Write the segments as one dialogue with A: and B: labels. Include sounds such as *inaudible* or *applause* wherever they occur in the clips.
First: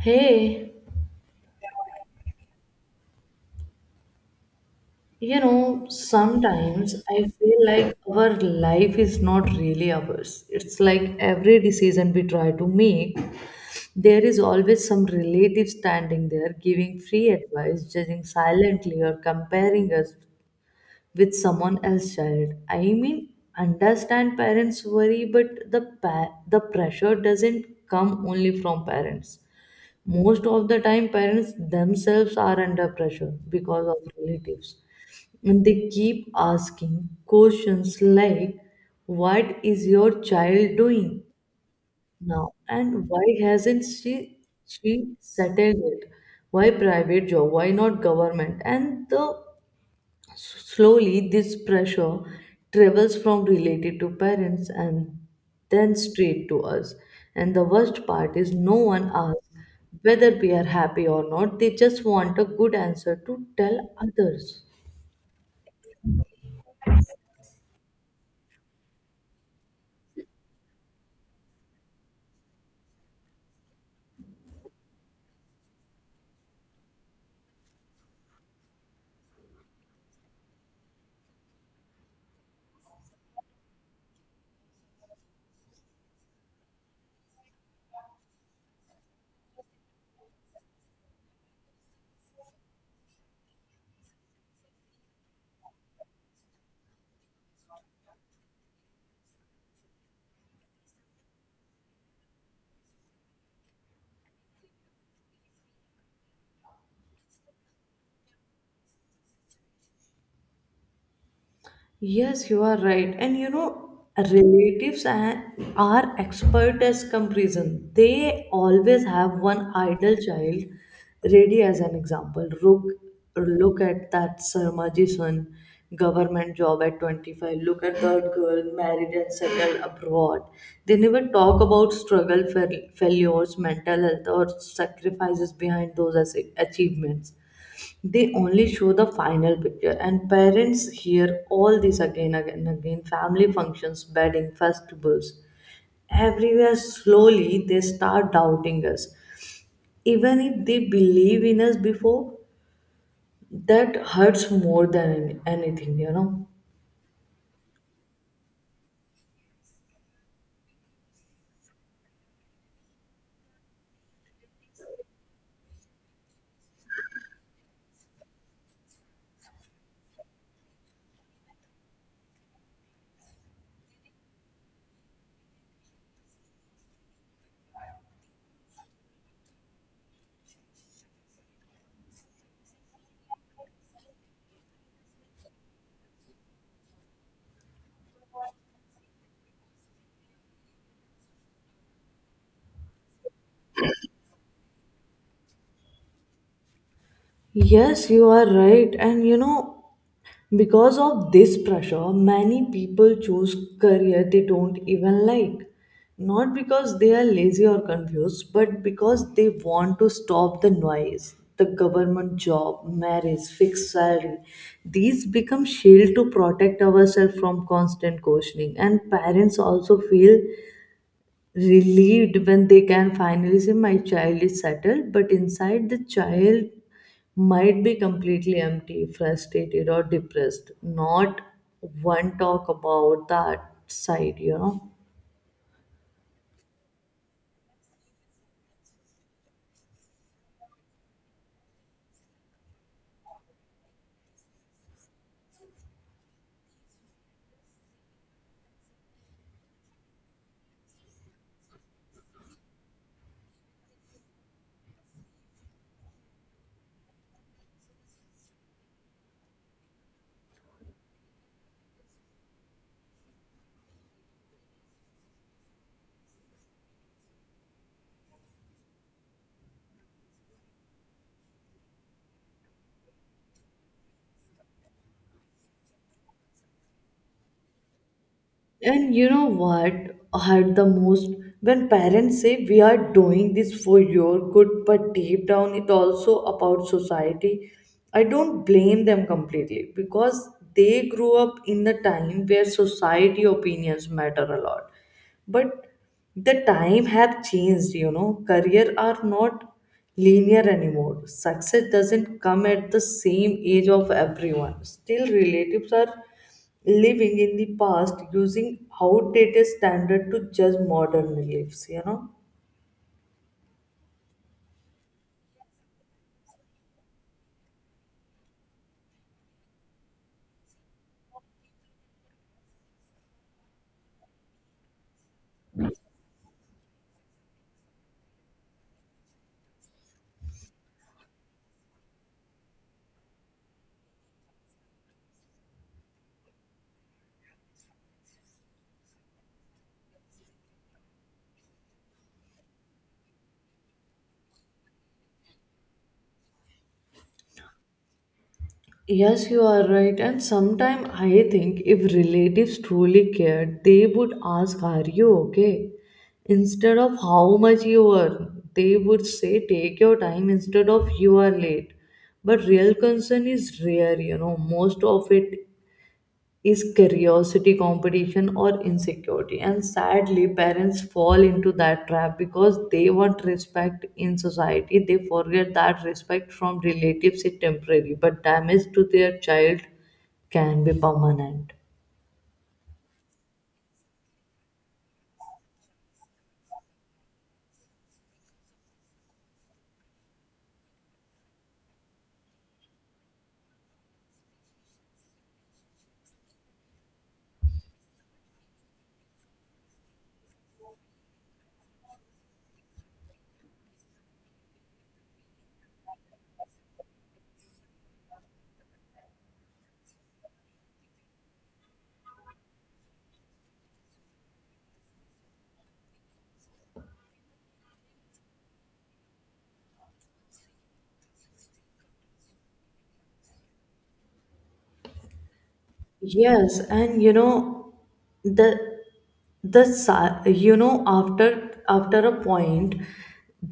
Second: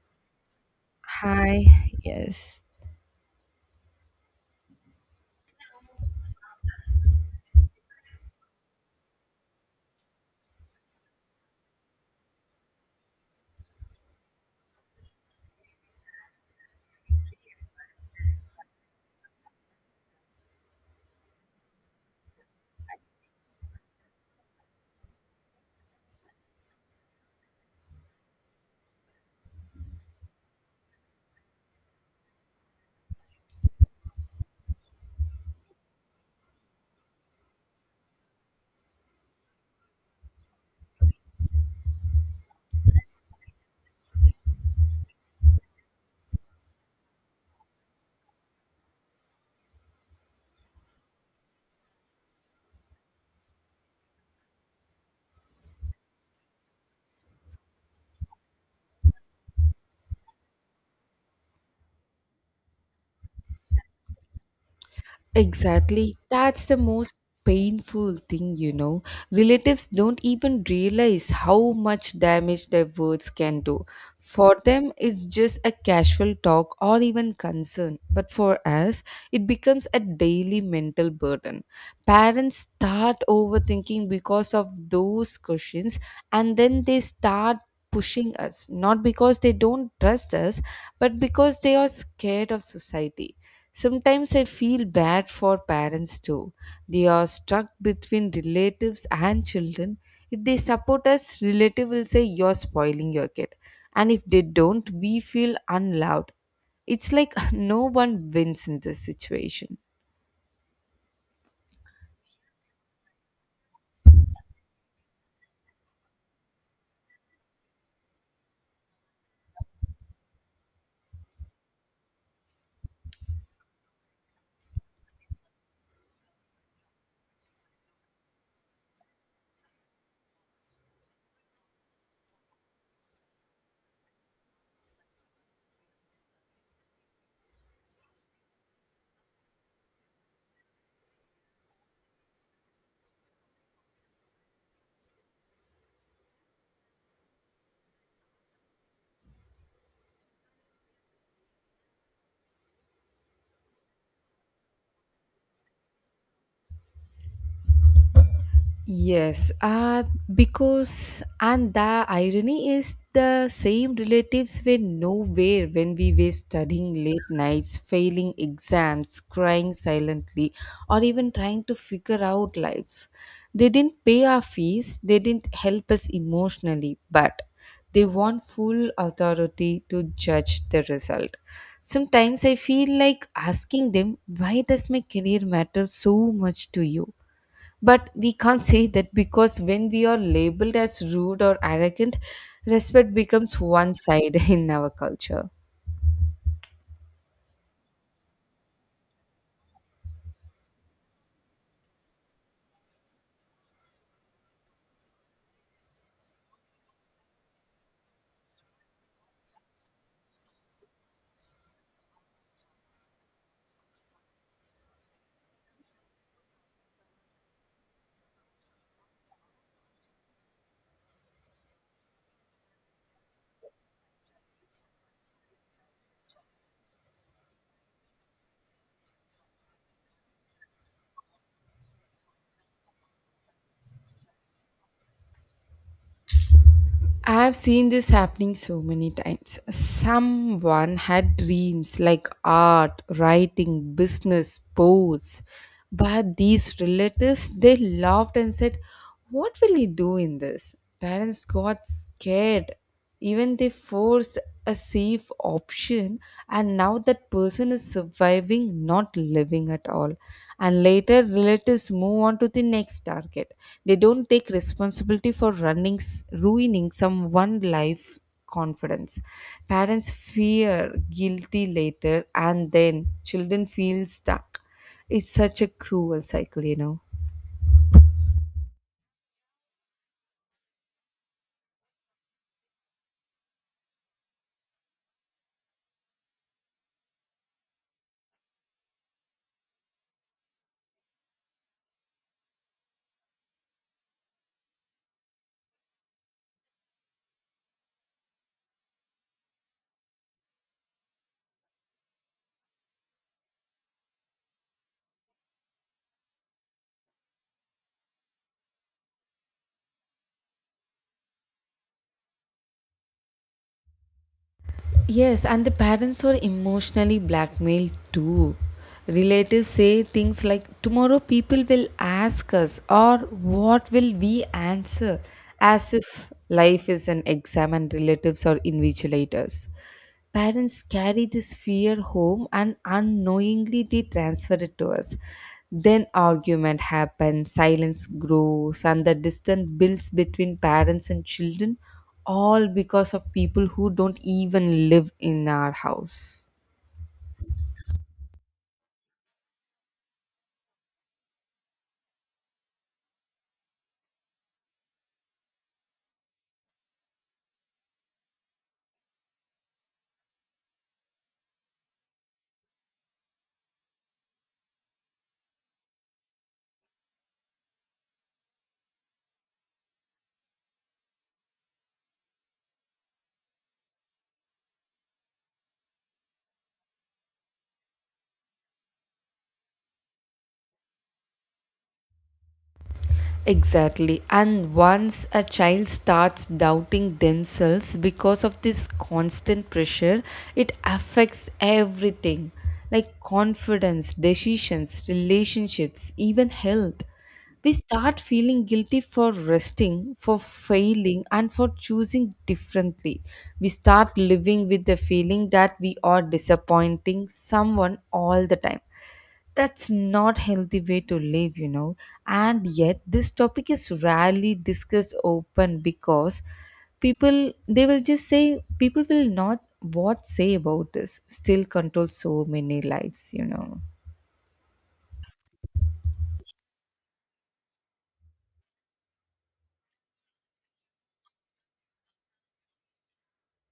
A: Hey,
B: Hi, yes,
A: you know, sometimes I feel like our life is not really ours. It's like every decision we try to make, there is always some relative standing there giving free advice, judging silently, or comparing us with someone else's child. I mean, understand parents' worry, but the pressure doesn't come only from parents. Most of the time, parents themselves are under pressure because of relatives. And they keep asking questions like, what is your child doing now? And why hasn't she settled it? Why private job? Why not government? And slowly, this pressure travels from related to parents and then straight to us. And the worst part is, no one asks whether we are happy or not, they just want a good answer to tell others.
B: exactly. That's the most painful thing, you know. Relatives don't even realize how much damage their words can do. For them, it's just a casual talk or even concern, but for us, it becomes a daily mental burden. Parents start overthinking because of those questions, and then they start pushing us, not because they don't trust us, but because they are scared of society. Sometimes I feel bad for parents too. They are stuck between relatives and children. If they support us, relative will say you're spoiling your kid. And if they don't, we feel unloved. It's like *laughs* no one wins in this situation.
A: Yes, you are right. And you know, relatives a- are expert as comparison. They always have one idol child ready as an example. Look, look at that Sarmaji son, government job at 25. Look at that girl, married and settled abroad. They never talk about struggle, failures, mental health, or sacrifices behind those achievements. They only show the final picture, and parents hear all this again, again, again. Family functions, wedding festivals, everywhere, slowly they start doubting us, even if they believe in us before. That hurts more than anything, you know.
B: Yes, uh, because and the irony is the same relatives were nowhere when we were studying late nights, failing exams, crying silently, or even trying to figure out life. They didn't pay our fees, they didn't help us emotionally, but they want full authority to judge the result. Sometimes I feel like asking them, why does my career matter so much to you? But we can't say that because when we are labeled as rude or arrogant, respect becomes one side *laughs* in our culture.
A: Yes, you are right. And you know, because of this pressure, many people choose career they don't even like. Not because they are lazy or confused, but because they want to stop the noise. The government job, marriage, fixed salary, these become shield to protect ourselves from constant questioning. And parents also feel relieved when they can finally say my child is settled, but inside the child might be completely empty, frustrated, or depressed. Not one talk about that side, you know.
B: I've seen this happening so many times. Someone had dreams like art, writing, business, sports, but these relatives they laughed and said what will he do in this? Parents got scared. Even they forced a safe option, and now that person is surviving, not living at all. And later, relatives move on to the next target. They don't take responsibility for running, ruining someone life confidence. Parents fear guilty later, and then children feel stuck. It's such a cruel cycle, you know.
A: And you know what hurt the most? When parents say we are doing this for your good, but deep down it also about society. I don't blame them completely, because they grew up in the time where society opinions matter a lot. But the time have changed, you know. Career are not linear anymore, success doesn't come at the same age of everyone. Still relatives are living in the past, using outdated standard to judge modern lives, you know.
B: Yes, and the parents were emotionally blackmailed too. Relatives say things like, tomorrow people will ask us, or what will we answer? As if life is an exam and relatives are invigilators. Parents carry this fear home and unknowingly they transfer it to us. Then argument happens, silence grows, and the distance builds between parents and children, all because of people who don't even live in our house.
A: Yes, you are right. And sometimes I think if relatives truly cared, they would ask, are you okay? Instead of how much you earn, they would say, take your time, instead of you are late. But real concern is rare, you know. Most of it is curiosity, competition, or insecurity. And sadly, parents fall into that trap because they want respect in society. They forget that respect from relatives is temporary, but damage to their child can be permanent.
B: Exactly. And once a child starts doubting themselves because of this constant pressure, it affects everything like confidence, decisions, relationships, even health. We start feeling guilty for resting, for failing, and for choosing differently. We start living with the feeling that we are disappointing someone all the time. That's not healthy way to live, you know. And yet this topic is rarely discussed open because people they will just say people will not what say about this still control so many lives, you know.
A: Yes, and you know, the you know, after a point,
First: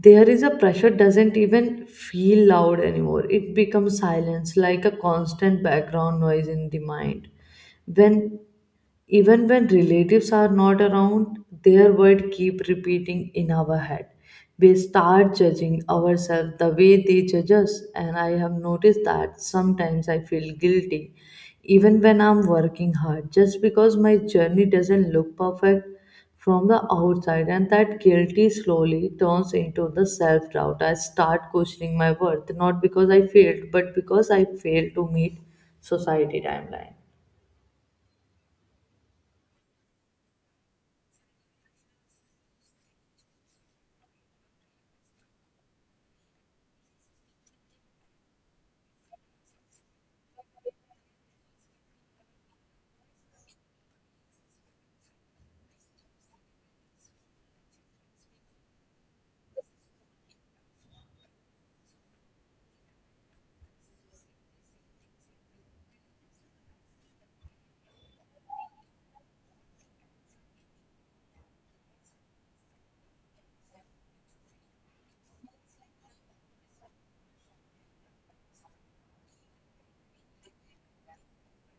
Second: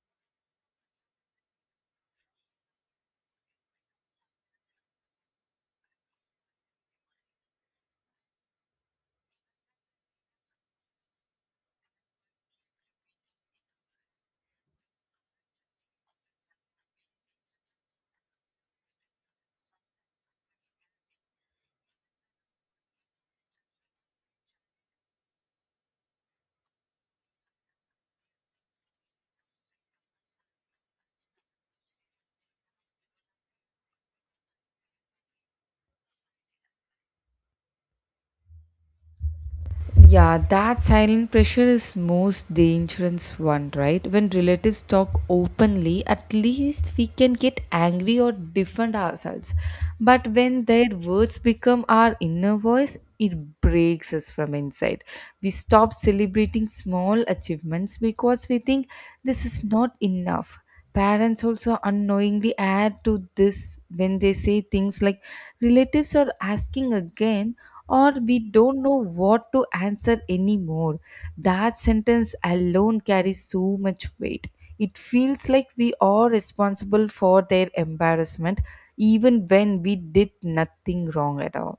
A: there is a pressure doesn't even feel loud anymore. It becomes silence, like a constant background noise in the mind. When Even when relatives are not around, their word keep repeating in our head. We start judging ourselves the way they judge us, and I have noticed that sometimes I feel guilty, even when I'm working hard, just because my journey doesn't look perfect from the outside, and that guilty slowly turns into the self doubt. I start questioning my worth, not because I failed, but because I failed to meet society timeline.
B: Yeah, that silent pressure is most dangerous one, right? When relatives talk openly, at least we can get angry or defend ourselves. But when their words become our inner voice, it breaks us from inside. We stop celebrating small achievements because we think this is not enough. Parents also unknowingly add to this when they say things like relatives are asking again or we don't know what to answer anymore. That sentence alone carries so much weight. It feels like we are responsible for their embarrassment even when we did nothing wrong at all.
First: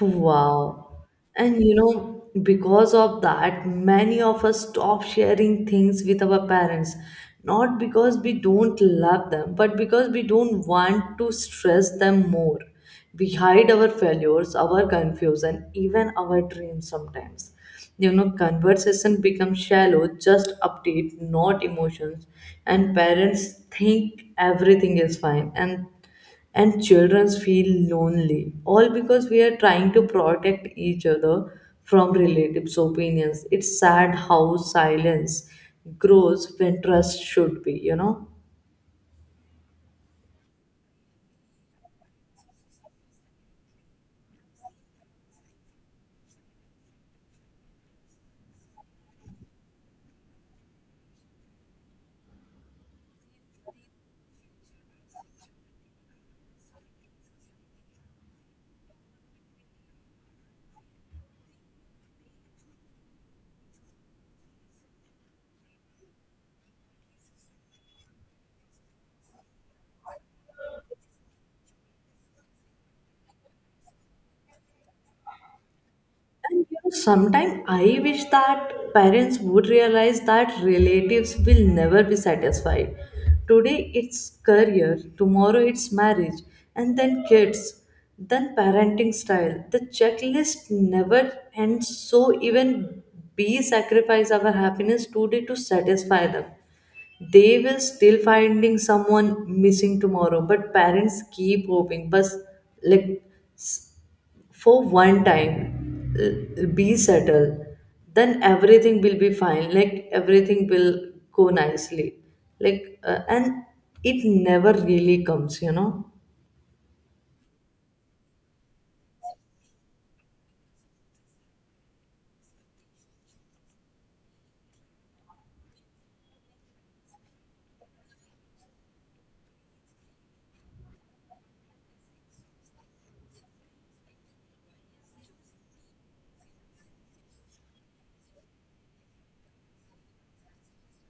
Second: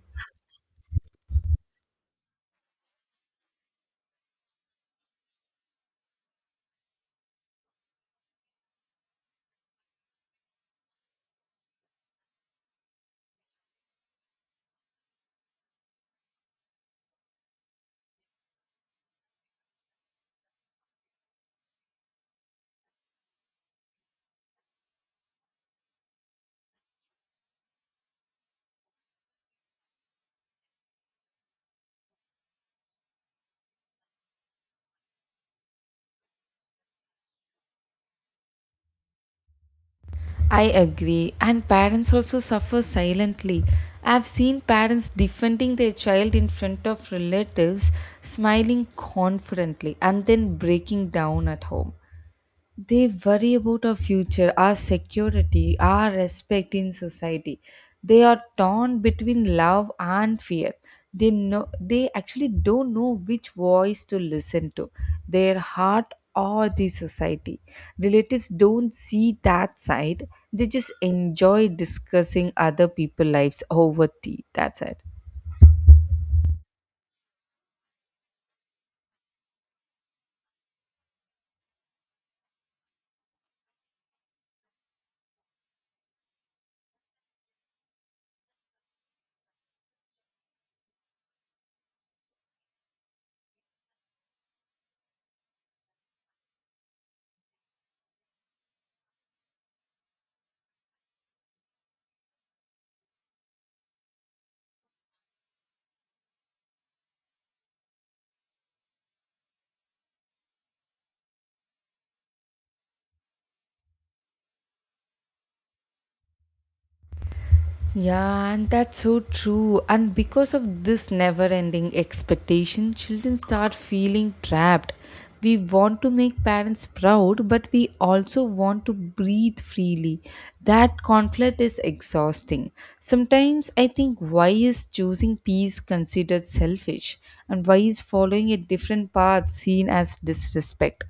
A: Wow. And you know, because of that, many of us stop sharing things with our parents. Not because we don't love them, but because we don't want to stress them more. We hide our failures, our confusion, even our dreams sometimes. You know, conversation becomes shallow, just update, not emotions. And parents think everything is fine. And children feel lonely, all because we are trying to protect each other from relatives opinions. It's sad how silence grows when trust should be, you know.
B: I agree, and parents also suffer silently. I've seen parents defending their child in front of relatives, smiling confidently, and then breaking down at home. They worry about our future, our security, our respect in society. They are torn between love and fear. They know they actually don't know which voice to listen to, their heart or the society. Relatives don't see that side. They just enjoy discussing other people's lives over tea. That's it.
A: And you know, sometimes I wish that parents would realize that relatives will never be satisfied. Today it's career, tomorrow it's marriage, and then kids, then parenting style. The checklist never ends, so even we sacrifice our happiness today to satisfy them, they will still finding someone missing tomorrow, but parents keep hoping. But like, for one time, be settled, then everything will be fine, like everything will go nicely, like and it never really comes, you know.
B: Yeah, and that's so true. And because of this never ending expectation, children start feeling trapped. We want to make parents proud, but we also want to breathe freely. That conflict is exhausting. Sometimes I think why is choosing peace considered selfish, and why is following a different path seen as disrespect?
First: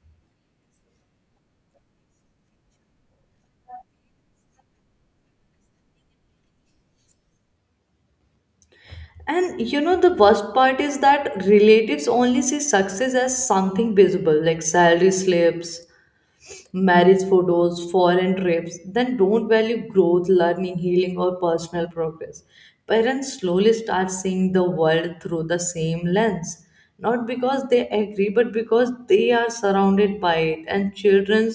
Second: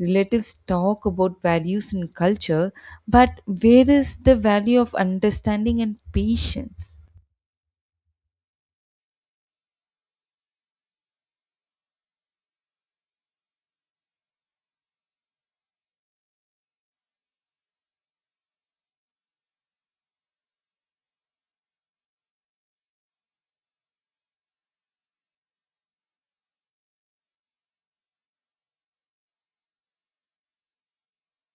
B: Relatives talk about values and culture, but where is the value of understanding and patience?
A: And you know, the worst part is that relatives only see success as something visible, like salary slips, marriage photos, foreign trips. Then don't value growth, learning, healing, or personal progress. Parents slowly start seeing the world through the same lens, not because they agree, but because they are surrounded by it. And children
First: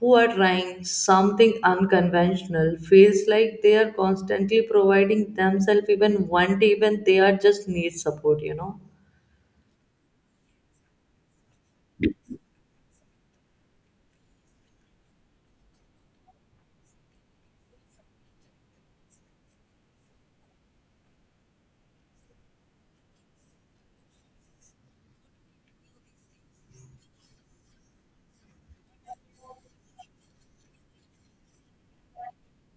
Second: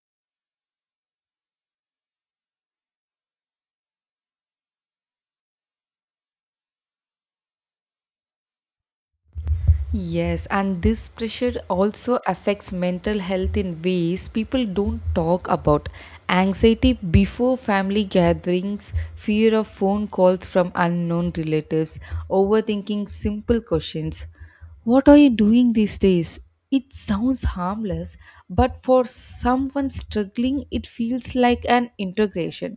A: who are trying something unconventional feels like they are constantly providing themselves, even one day when they are just need support, you know.
B: Yes, and this pressure also affects mental health in ways people don't talk about. Anxiety before family gatherings, fear of phone calls from unknown relatives, overthinking simple questions. What are you doing these days? It sounds harmless, but for someone struggling, it feels like an integration.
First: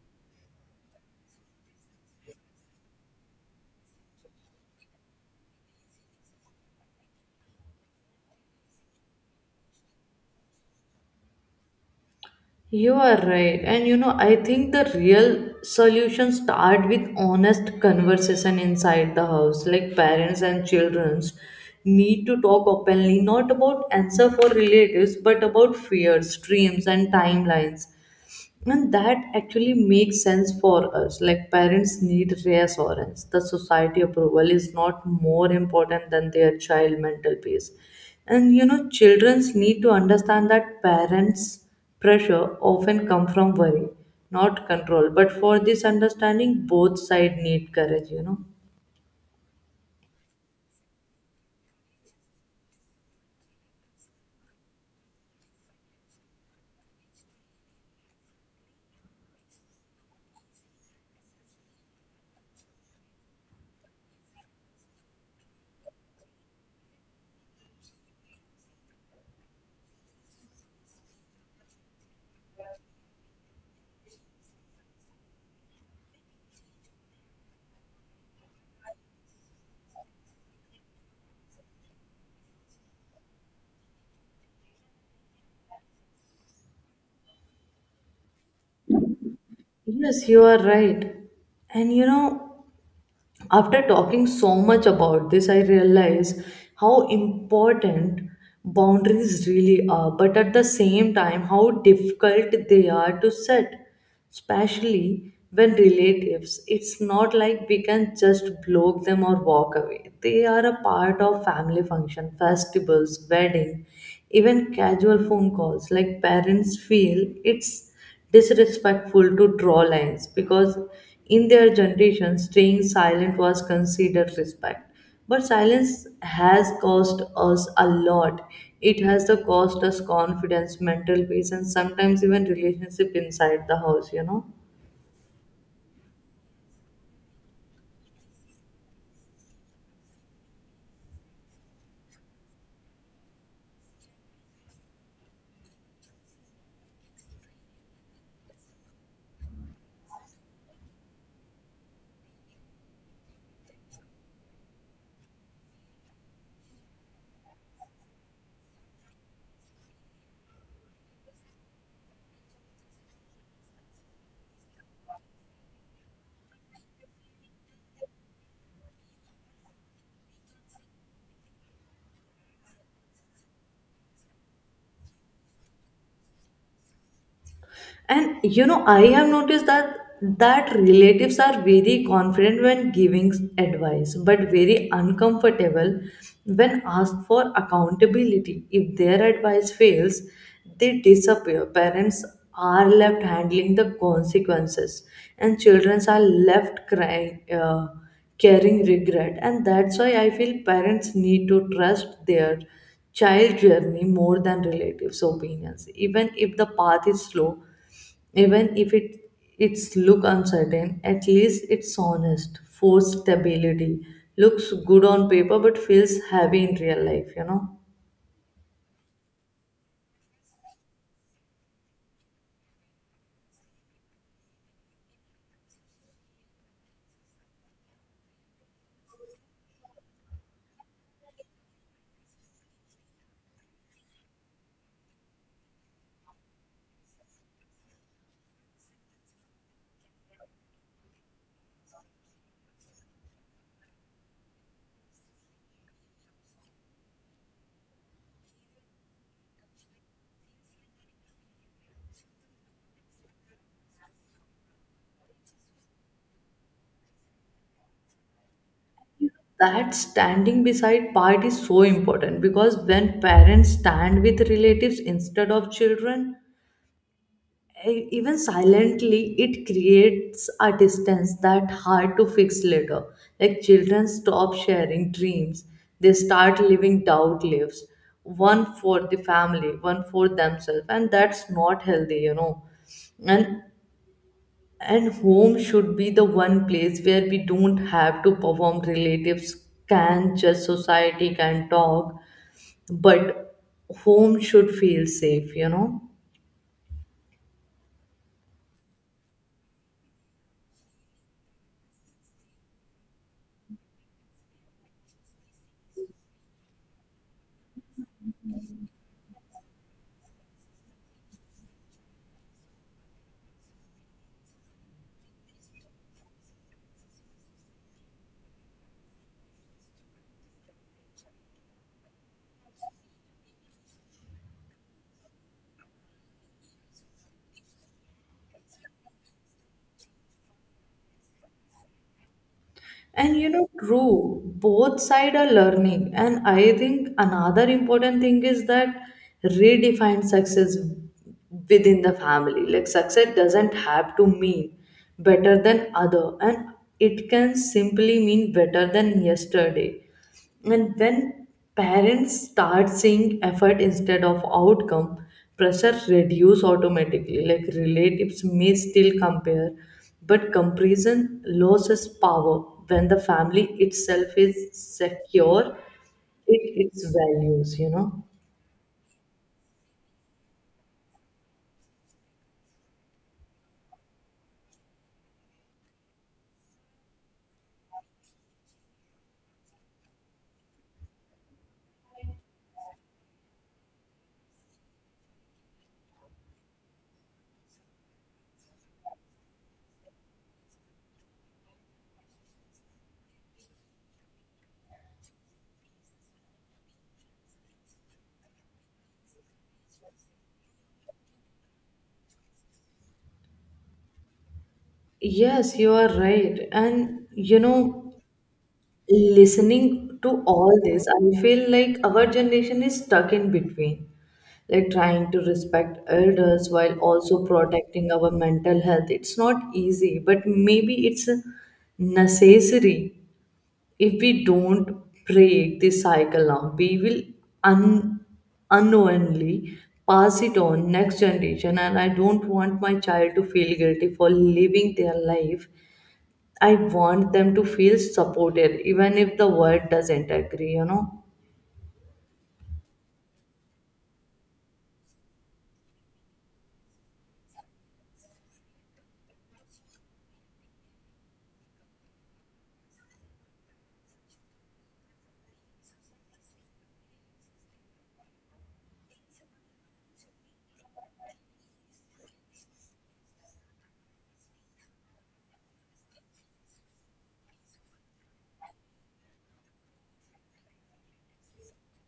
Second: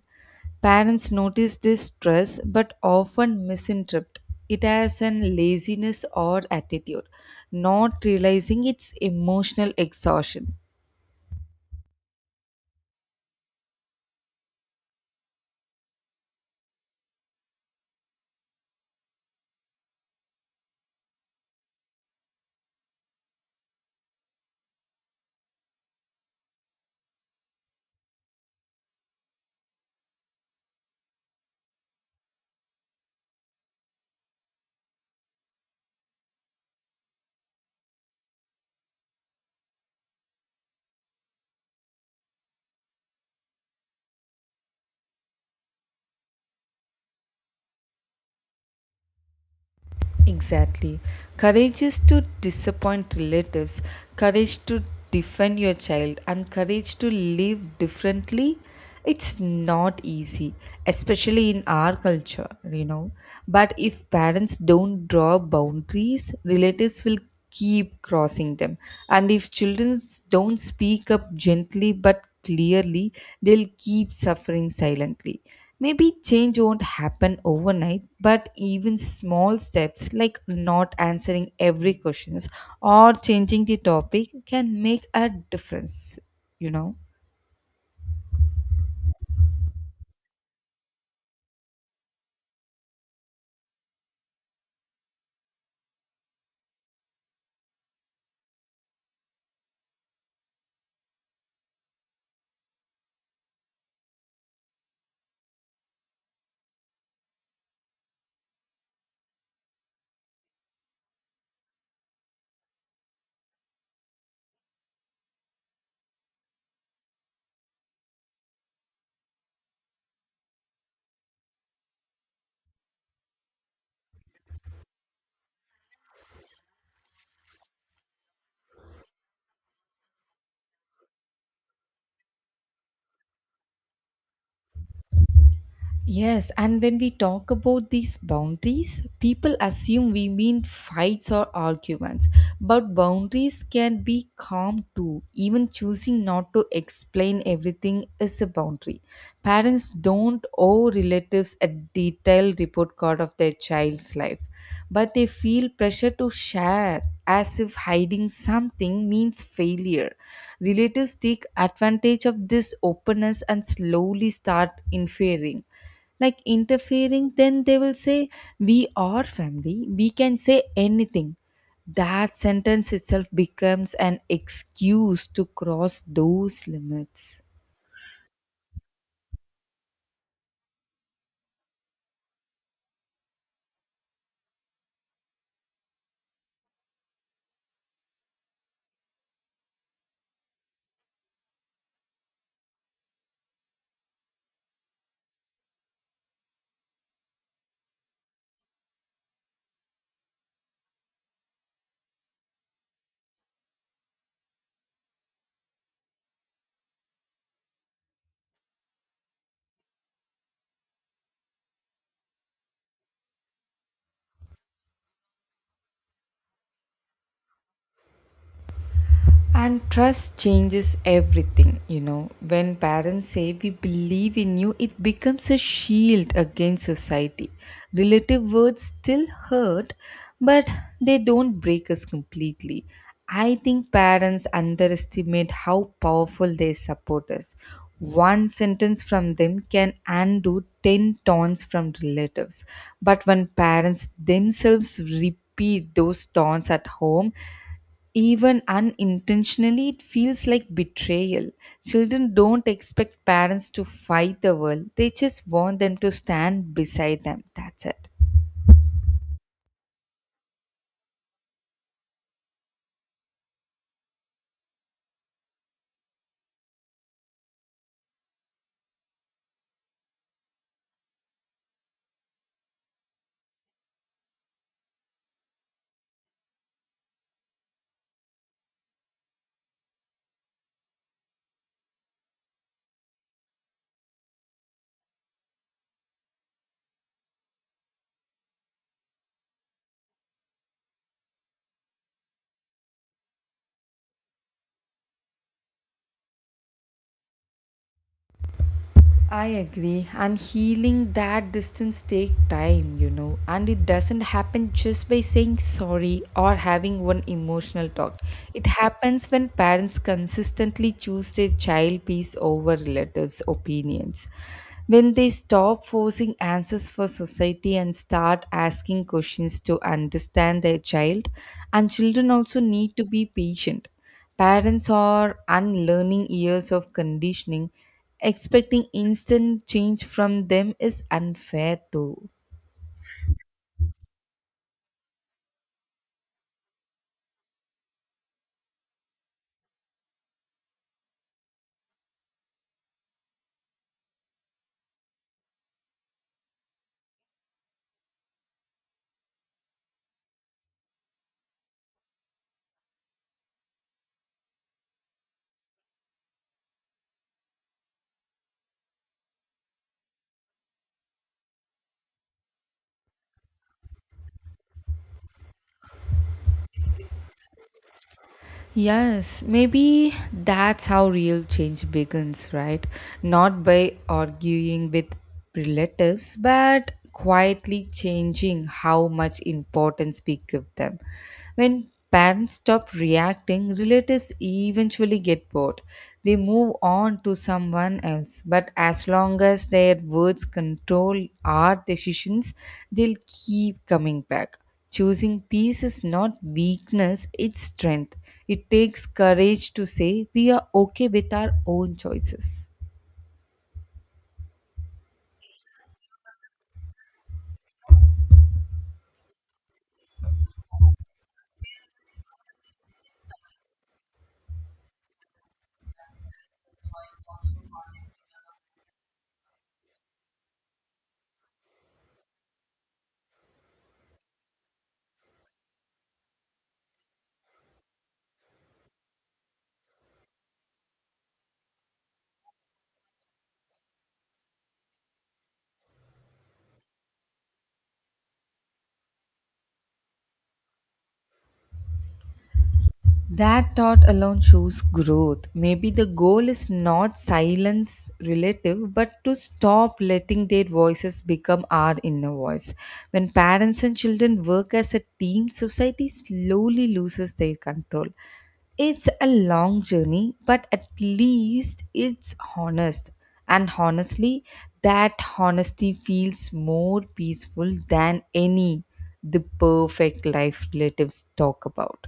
B: Parents notice this stress but often misinterpret it as an laziness or attitude, not realizing it's emotional exhaustion.
A: You are right. And you know, I think the real solution start with honest conversation inside the house. Like parents and childrens need to talk openly, not about answer for relatives, but about fears, dreams and timelines. And that actually makes sense for us. Like parents need reassurance. The society approval is not more important than their child mental peace. And you know, children need to understand that parents' pressure often come from worry, not control. But for this understanding, both side need courage, you know.
B: Exactly. Courage is to disappoint relatives, courage to defend your child, and courage to live differently. It's not easy, especially in our culture, you know. But if parents don't draw boundaries, relatives will keep crossing them. And if children don't speak up gently but clearly, they'll keep suffering silently. Maybe change won't happen overnight, but even small steps like not answering every questions or changing the topic can make a difference, you know.
A: Yes, you are right. And you know, after talking so much about this, I realize how important boundaries really are, but at the same time how difficult they are to set, especially when relatives. It's not like we can just block them or walk away. They are a part of family function, festivals, wedding, even casual phone calls. Like parents feel it's disrespectful to draw lines, because in their generation staying silent was considered respect. But silence has cost us a lot. It has the cost us confidence, mental peace, and sometimes even relationship inside the house, you know.
B: Yes, and when we talk about these boundaries, people assume we mean fights or arguments. But boundaries can be calm too. Even choosing not to explain everything is a boundary. Parents don't owe relatives a detailed report card of their child's life, but they feel pressure to share as if hiding something means failure. Relatives take advantage of this openness and slowly start inferring like interfering, then they will say, we are family, we can say anything. That sentence itself becomes an excuse to cross those limits.
A: And you know, I have noticed that relatives are very confident when giving advice, but very uncomfortable when asked for accountability. If their advice fails, they disappear. Parents are left handling the consequences, and children are left crying. Carrying regret, and that's why I feel parents need to trust their child journey more than relatives opinions, even if the path is slow, even if it's look uncertain, at least it's honest. Forced stability looks good on paper but feels heavy in real life, you know.
B: And trust changes everything, you know. When parents say we believe in you, it becomes a shield against society. Relative words still hurt, but they don't break us completely. I think parents underestimate how powerful their support is. One sentence from them can undo 10 taunts from relatives. But when parents themselves repeat those taunts at home, even unintentionally, it feels like betrayal. Children don't expect parents to fight the world, they just want them to stand beside them. That's it.
A: That standing beside part is so important, because when parents stand with relatives instead of children, even silently, it creates a distance that hard to fix later. Like children stop sharing dreams, they start living doubt lives, one for the family, one for themselves, and that's not healthy, you know. and and home should be the one place where we don't have to perform. Relatives can just, society can talk, but home should feel safe, you know.
B: I agree. And healing that distance take time, you know. And it doesn't happen just by saying sorry or having one emotional talk. It happens when parents consistently choose their child peace over relatives' opinions. When they stop forcing answers for society and start asking questions to understand their child, and children also need to be patient. Parents are unlearning years of conditioning. Expecting instant change from them is unfair too.
A: And you know, true, both side are learning. And I think another important thing is that redefine success within the family. Like success doesn't have to mean better than other, and it can simply mean better than yesterday. And when parents start seeing effort instead of outcome, pressure reduce automatically. Like relatives may still compare, but comparison loses power when the family itself is secure it its values, you know.
B: Yes, maybe that's how real change begins, right? Not by arguing with relatives, but quietly changing how much importance we give them. When parents stop reacting, relatives eventually get bored. They move on to someone else, but as long as their words control our decisions, they'll keep coming back. Choosing peace is not weakness, it's strength. It takes courage to say we are okay with our own choices.
A: Yes, you are right. And you know, listening to all this, I feel like our generation is stuck in between, like trying to respect elders while also protecting our mental health. It's not easy, but maybe it's necessary. If we don't break this cycle now, we will un- unknowingly pass it on next generation, and I don't want my child to feel guilty for living their life. I want them to feel supported, even if the world doesn't agree, you know.
B: That thought alone shows growth. Maybe the goal is not silence relative, but to stop letting their voices become our inner voice. When parents and children work as a team, society slowly loses their control. It's a long journey, but at least it's honest. And honestly, that honesty feels more peaceful than any the perfect life relatives talk about.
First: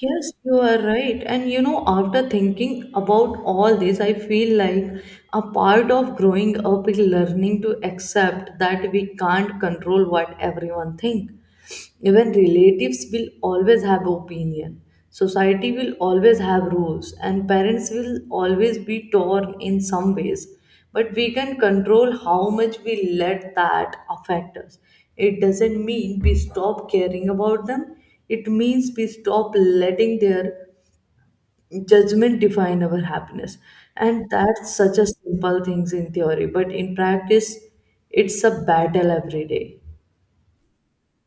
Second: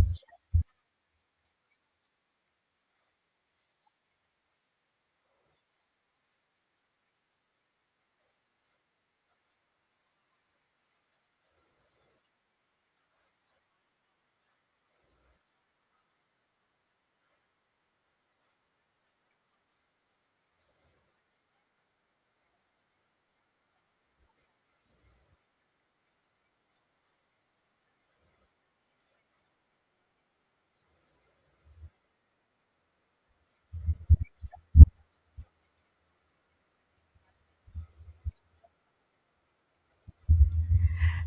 A: Yes, you are right. And you know, after thinking about all this, I feel like a part of growing up is learning to accept that we can't control what everyone thinks. Even relatives will always have opinion. Society will always have rules, and parents will always be torn in some ways. But we can control how much we let that affect us. It doesn't mean we stop caring about them, it means we stop letting their judgment define our happiness. And that's such a simple things in theory, but in practice, it's a battle every day.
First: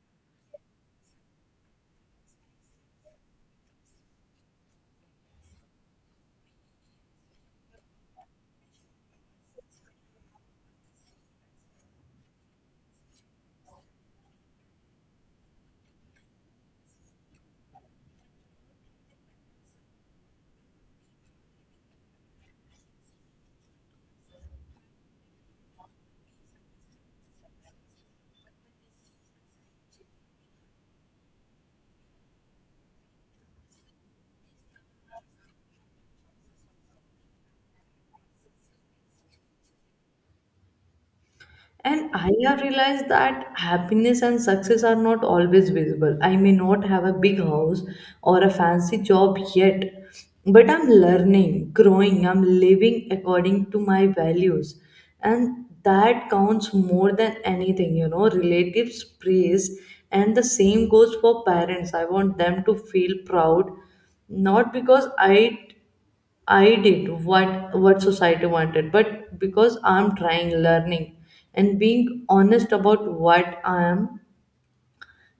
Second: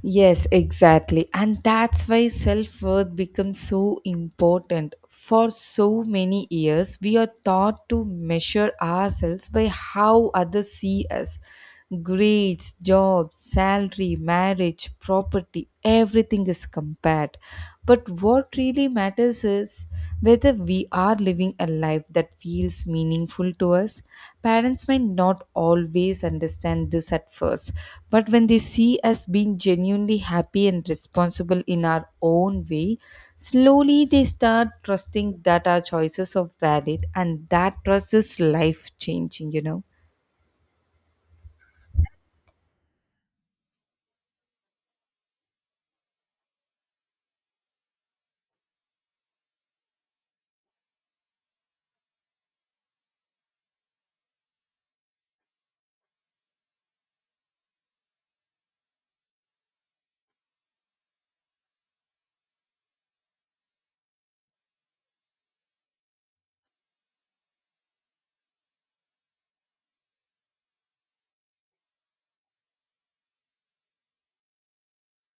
B: Yes, exactly. And that's why self worth becomes so important. For so many years, we are taught to measure ourselves by how others see us: grades, job, salary, marriage, property, everything is compared. But what really matters is us, whether we are living a life that feels meaningful to us. Parents might not always understand this at first, but when they see us being genuinely happy and responsible in our own way, slowly they start trusting that our choices are valid, and that trust is life changing, you know.
A: And I have realized that happiness and success are not always visible. I may not have a big house or a fancy job yet, but I'm learning, growing, I'm living according to my values. And that counts more than anything, you know. Relatives praise, and the same goes for parents. I want them to feel proud, not because I did what society wanted, but because I'm trying, learning and being honest about what I am,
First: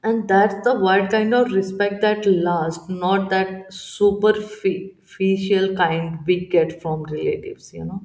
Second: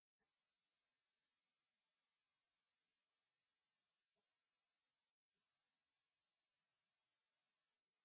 A: and that's the what kind of respect that lasts, not that superficial kind we get from relatives, you know.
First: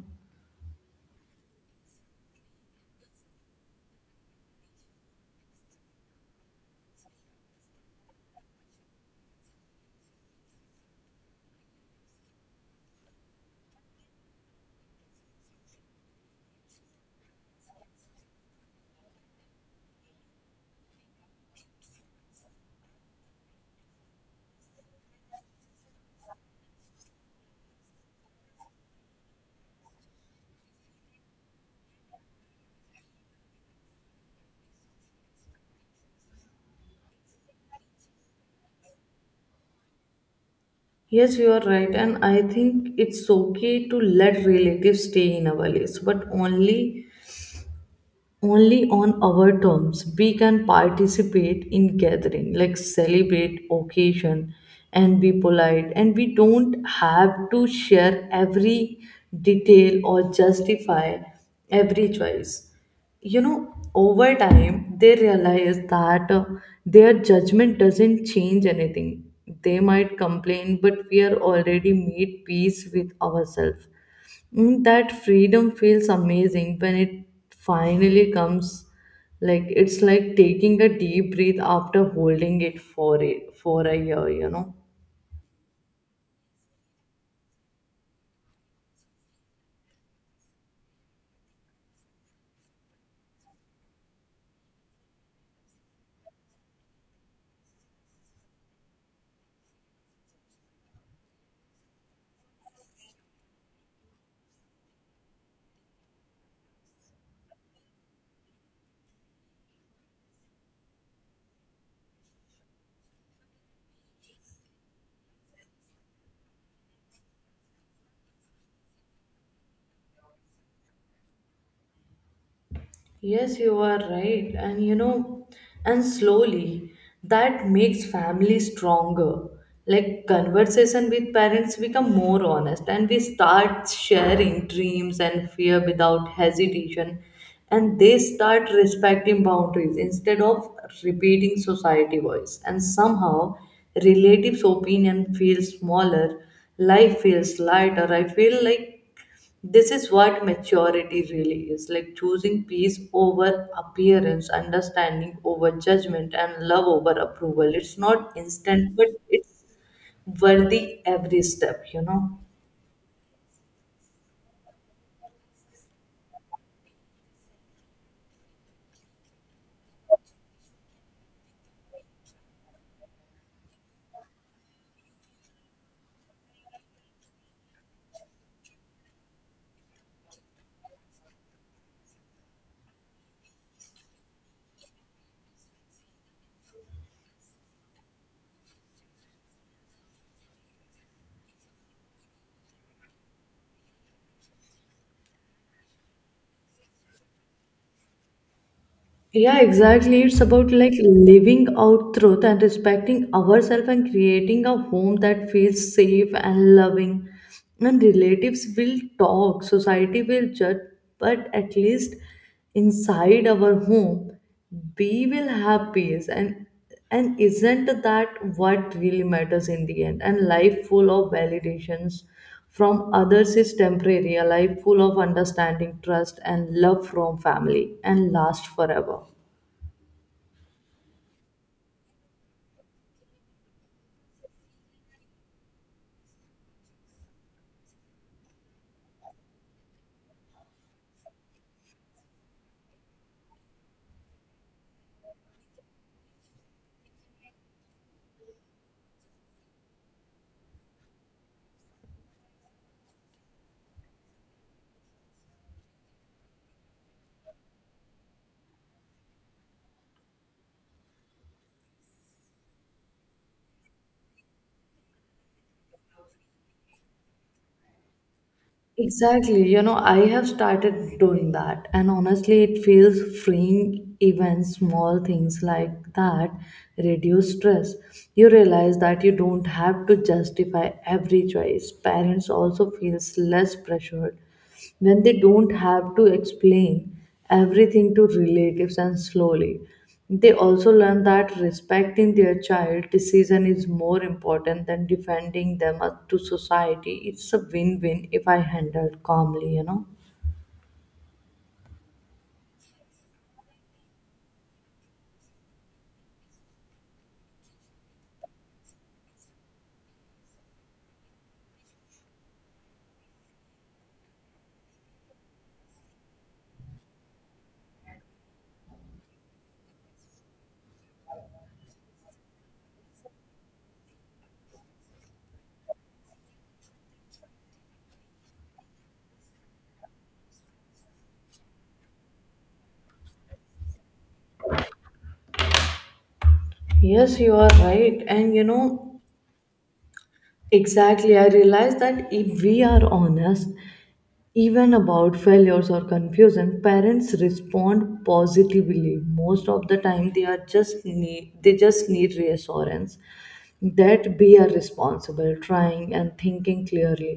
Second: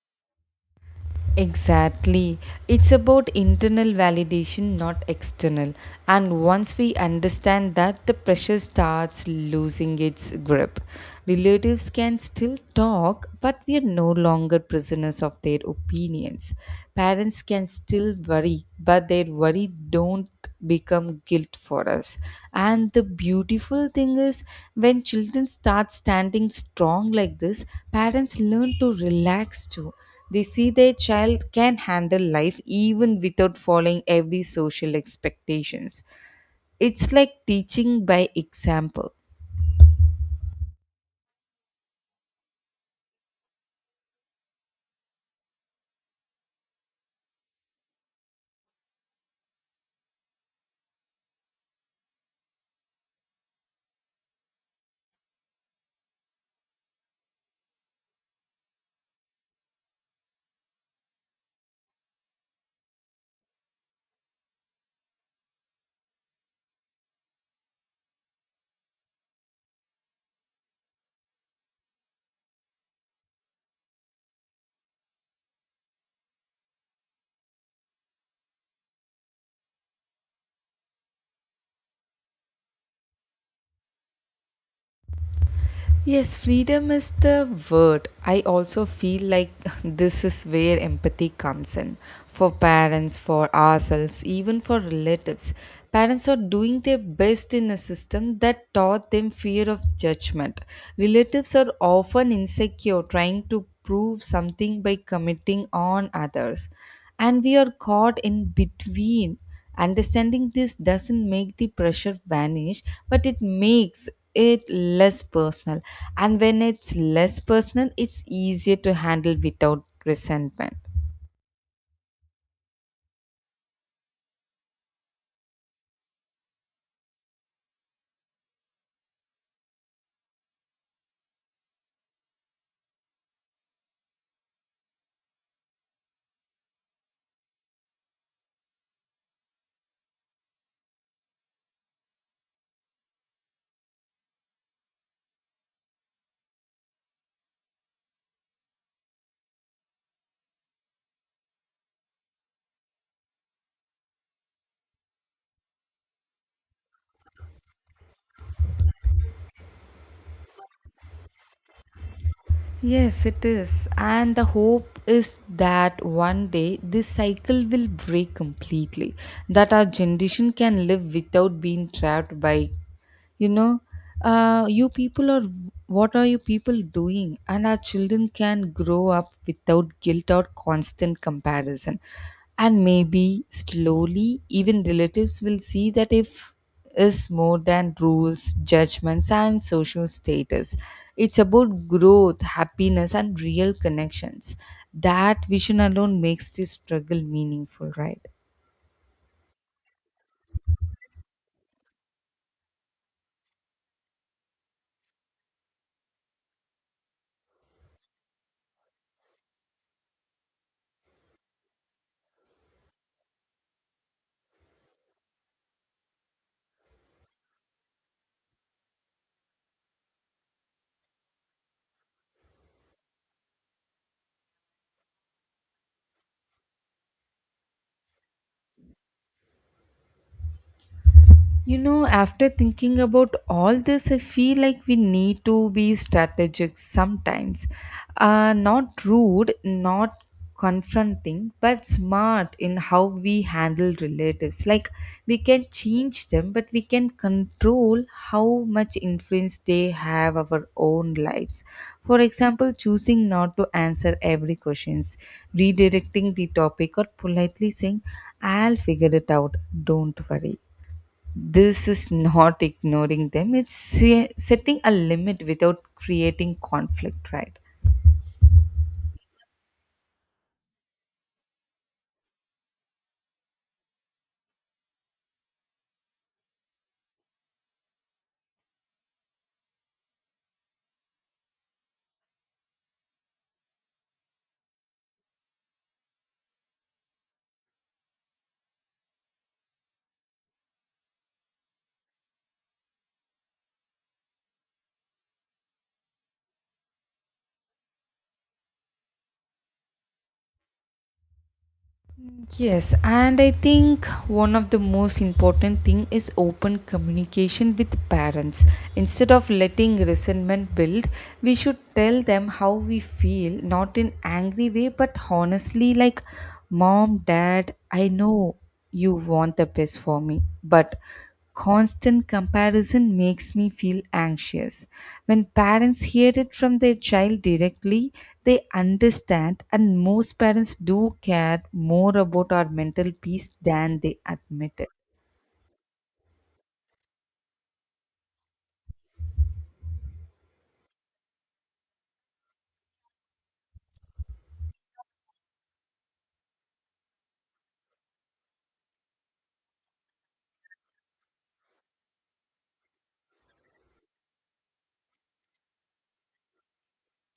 B: Exactly. It's about internal validation, not external. And once we understand that, the pressure starts losing its grip. Relatives can still talk, but we are no longer prisoners of their opinions. Parents can still worry, but their worry don't become guilt for us. And the beautiful thing is when children start standing strong like this, parents learn to relax too. They see their child can handle life even without following every social expectations. It's like teaching by example.
A: Yes, you are right, and I think it's okay to let relatives stay in our lives, but only on our terms. We can participate in gathering like celebrate occasion and be polite, and we don't have to share every detail or justify every choice, you know. Over time they realize that their judgment doesn't change anything. They might complain, but we are already made peace with ourselves. Mm, that freedom feels amazing when it finally comes. Like it's like taking a deep breath after holding it for a year, you know.
B: Yes, freedom is the word. I also feel like *laughs* this is where empathy comes in for parents, for ourselves, even for relatives. Parents are doing their best in a system that taught them fear of judgment. Relatives are often insecure, trying to prove something by committing on others. And we are caught in between. Understanding this doesn't make the pressure vanish, but it makes it less personal. And when it's less personal, it's easier to handle without resentment.
A: Yes, you are right. And you know, and slowly that makes family stronger. Like conversation with parents become more honest, and we start sharing dreams and fear without hesitation, and they start respecting boundaries instead of repeating society voice. And somehow relatives opinion feels smaller, life feels lighter. I feel like this is what maturity really is, like choosing peace over appearance, understanding over judgment, and love over approval. It's not instant, but it's worthy every step, you know.
B: Yes, it is. And the hope is that one day this cycle will break completely, that our generation can live without being trapped by, you know, you people are, what are you people doing? And our children can grow up without guilt or constant comparison. And maybe slowly, even relatives will see that if is more than rules, judgments, and social status. It's about growth, happiness, and real connections. That vision alone makes this struggle meaningful, right?
A: Yeah, exactly. It's about like living out truth and respecting ourselves and creating a home that feels safe and loving. And relatives will talk, society will judge, but at least inside our home, we will have peace. And isn't that what really matters in the end? And life full of validations from others is temporary. A life full of understanding, trust and love from family and last forever.
B: You know, after thinking about all this, I feel like we need to be strategic sometimes. Not rude, not confronting, but smart in how we handle relatives. Like, we can change them, but we can control how much influence they have our own lives. For example, choosing not to answer every questions, redirecting the topic, or politely saying, I'll figure it out, don't worry. This is not ignoring them, it's setting a limit without creating conflict, right?
A: Exactly. You know, I have started doing that, and honestly, it feels freeing. Even small things like that reduce stress. You realize that you don't have to justify every choice. Parents also feels less pressured when they don't have to explain everything to relatives, and slowly they also learn that respecting their child decision is more important than defending them up to society. It's a win-win if I handled calmly, you know.
B: Yes, and I think one of the most important thing is open communication with parents. Instead of letting resentment build, we should tell them how we feel, not in angry way, but honestly like mom, dad, I know you want the best for me, but constant comparison makes me feel anxious. When parents hear it from their child directly, they understand, and most parents do care more about our mental peace than they admit it.
A: Yes, you are right. And you know, exactly, I realize that if we are honest, even about failures or confusion, parents respond positively. Most of the time, they just need reassurance that we are responsible, trying and thinking clearly.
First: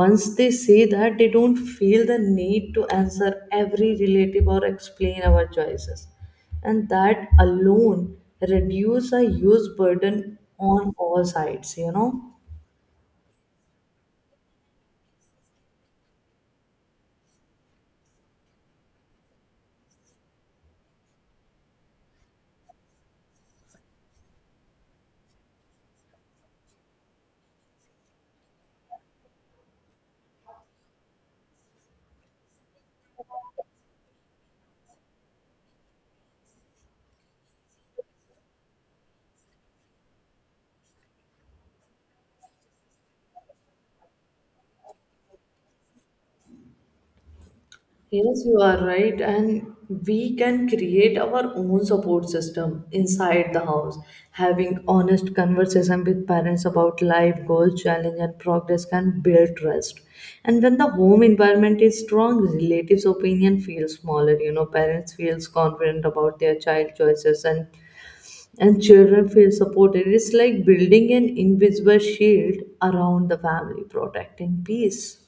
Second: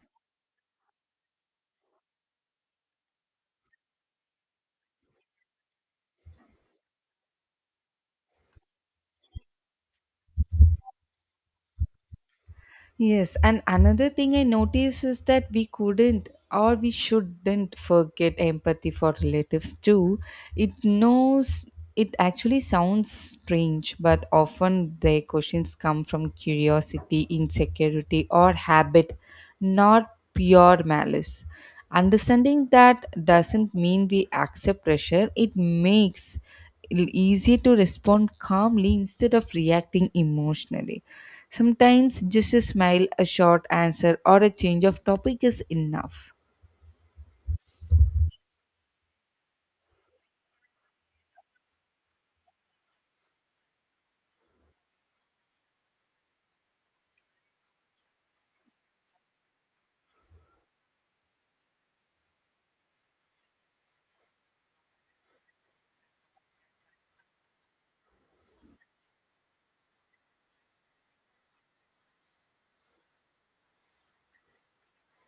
A: Once they see that, they don't feel the need to answer every relative or explain our choices, and that alone reduce a huge burden on all sides. You know.
B: Yes, and another thing I notice is that we couldn't or we shouldn't forget empathy for relatives too. It knows it actually sounds strange, but often their questions come from curiosity, insecurity, or habit, not pure malice. Understanding that doesn't mean we accept pressure, it makes easier to respond calmly instead of reacting emotionally. Sometimes just a smile, a short answer, or a change of topic is enough.
A: Yes, you are right, and we can create our own support system inside the house. Having honest conversation with parents about life goals, challenge, and progress can build trust. And when the home environment is strong, relatives' opinion feels smaller. You know, parents feels confident about their child choices, and children feel supported. It's like building an invisible shield around the family, protecting peace.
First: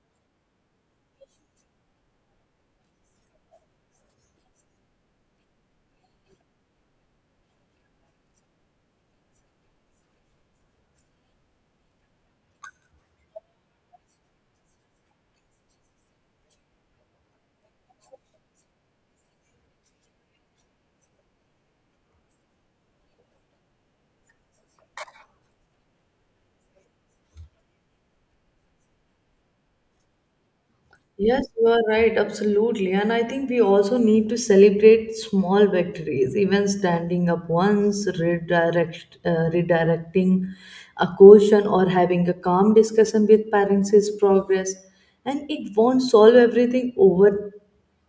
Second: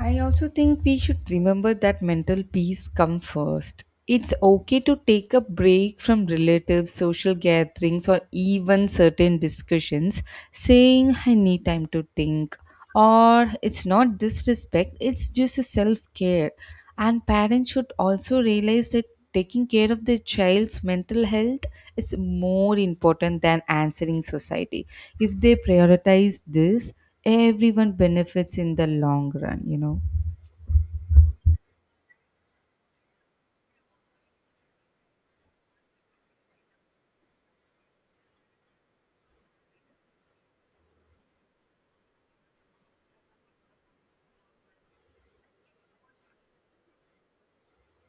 B: I also think we should remember that mental peace comes first. It's okay to take a break from relatives, social gatherings, or even certain discussions, saying, I need time to think. Or it's not disrespect, it's just a self care. And parents should also realize that taking care of the child's mental health is more important than answering society. If they prioritize this, everyone benefits in the long run, you know.
A: Yes, you are right, absolutely. And I think we also need to celebrate small victories, even standing up once, redirecting a question, or having a calm discussion with parents is progress. And it won't solve everything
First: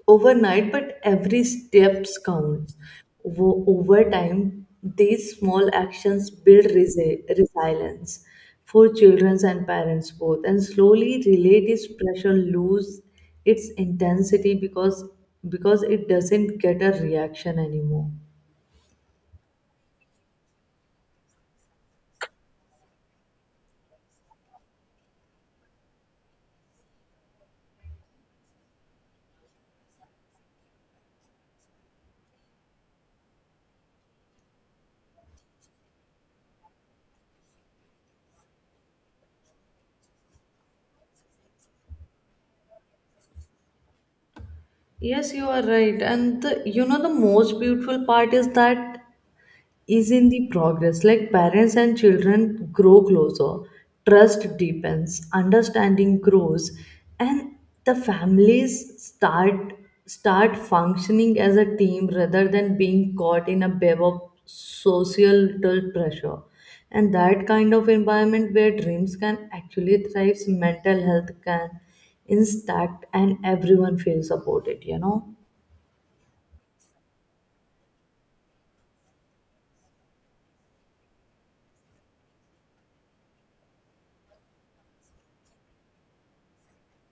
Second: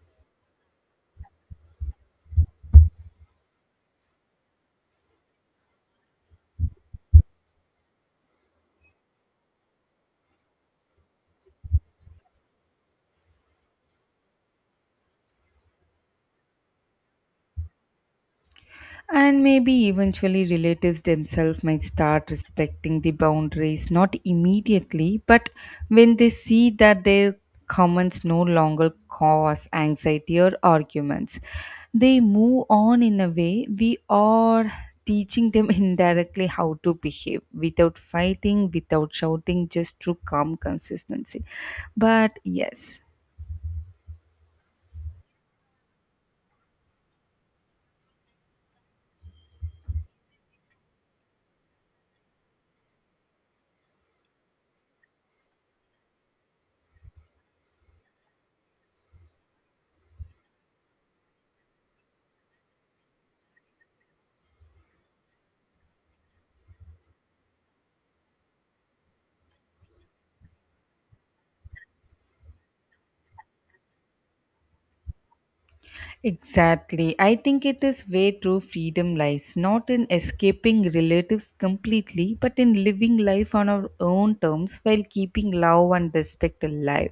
A: overnight, but every steps counts. Over time, these small actions build resilience for children and parents both, and slowly relative pressure lose its intensity because it doesn't get a reaction anymore.
B: And maybe eventually relatives themselves might start respecting the boundaries, not immediately, but when they see that their comments no longer cause anxiety or arguments, they move on. In a way we are teaching them *laughs* indirectly how to behave without fighting, without shouting, just through calm consistency. But yes.
A: Yes, you are right. And the, you know, the most beautiful part is that is in the progress. Like parents and children grow closer, trust deepens, understanding grows, and the families start functioning as a team rather than being caught in a web of societal pressure. And that kind of environment where dreams can actually thrive, mental health can intact, and everyone feels supported. You know.
B: Exactly. I think it is where true freedom lies, not in escaping relatives completely, but in living life on our own terms while keeping love and respect alive.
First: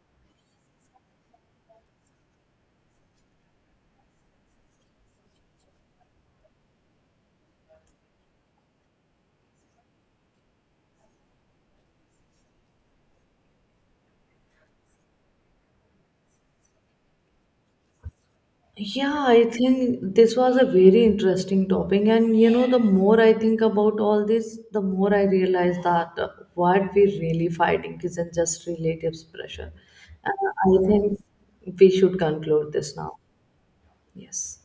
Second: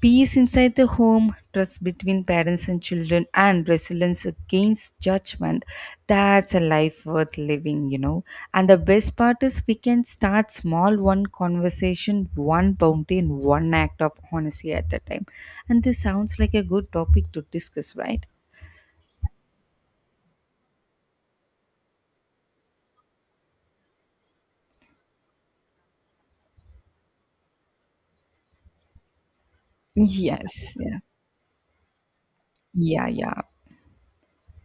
B: Peace inside the home, trust between parents and children, and resilience against judgment. That's a life worth living, you know. And the best part is we can start small: one conversation, one bounty, and one act of honesty at a time. And this sounds like a good topic to discuss, right?
A: Yeah, I think this was a very interesting topic, and you know, the more I think about all this, the more I realize that what we're really fighting isn't just relatives' pressure.
B: Yes,
A: I
B: yeah.
A: think we should conclude this
B: Yeah,
A: now.
B: yeah.
A: Yes.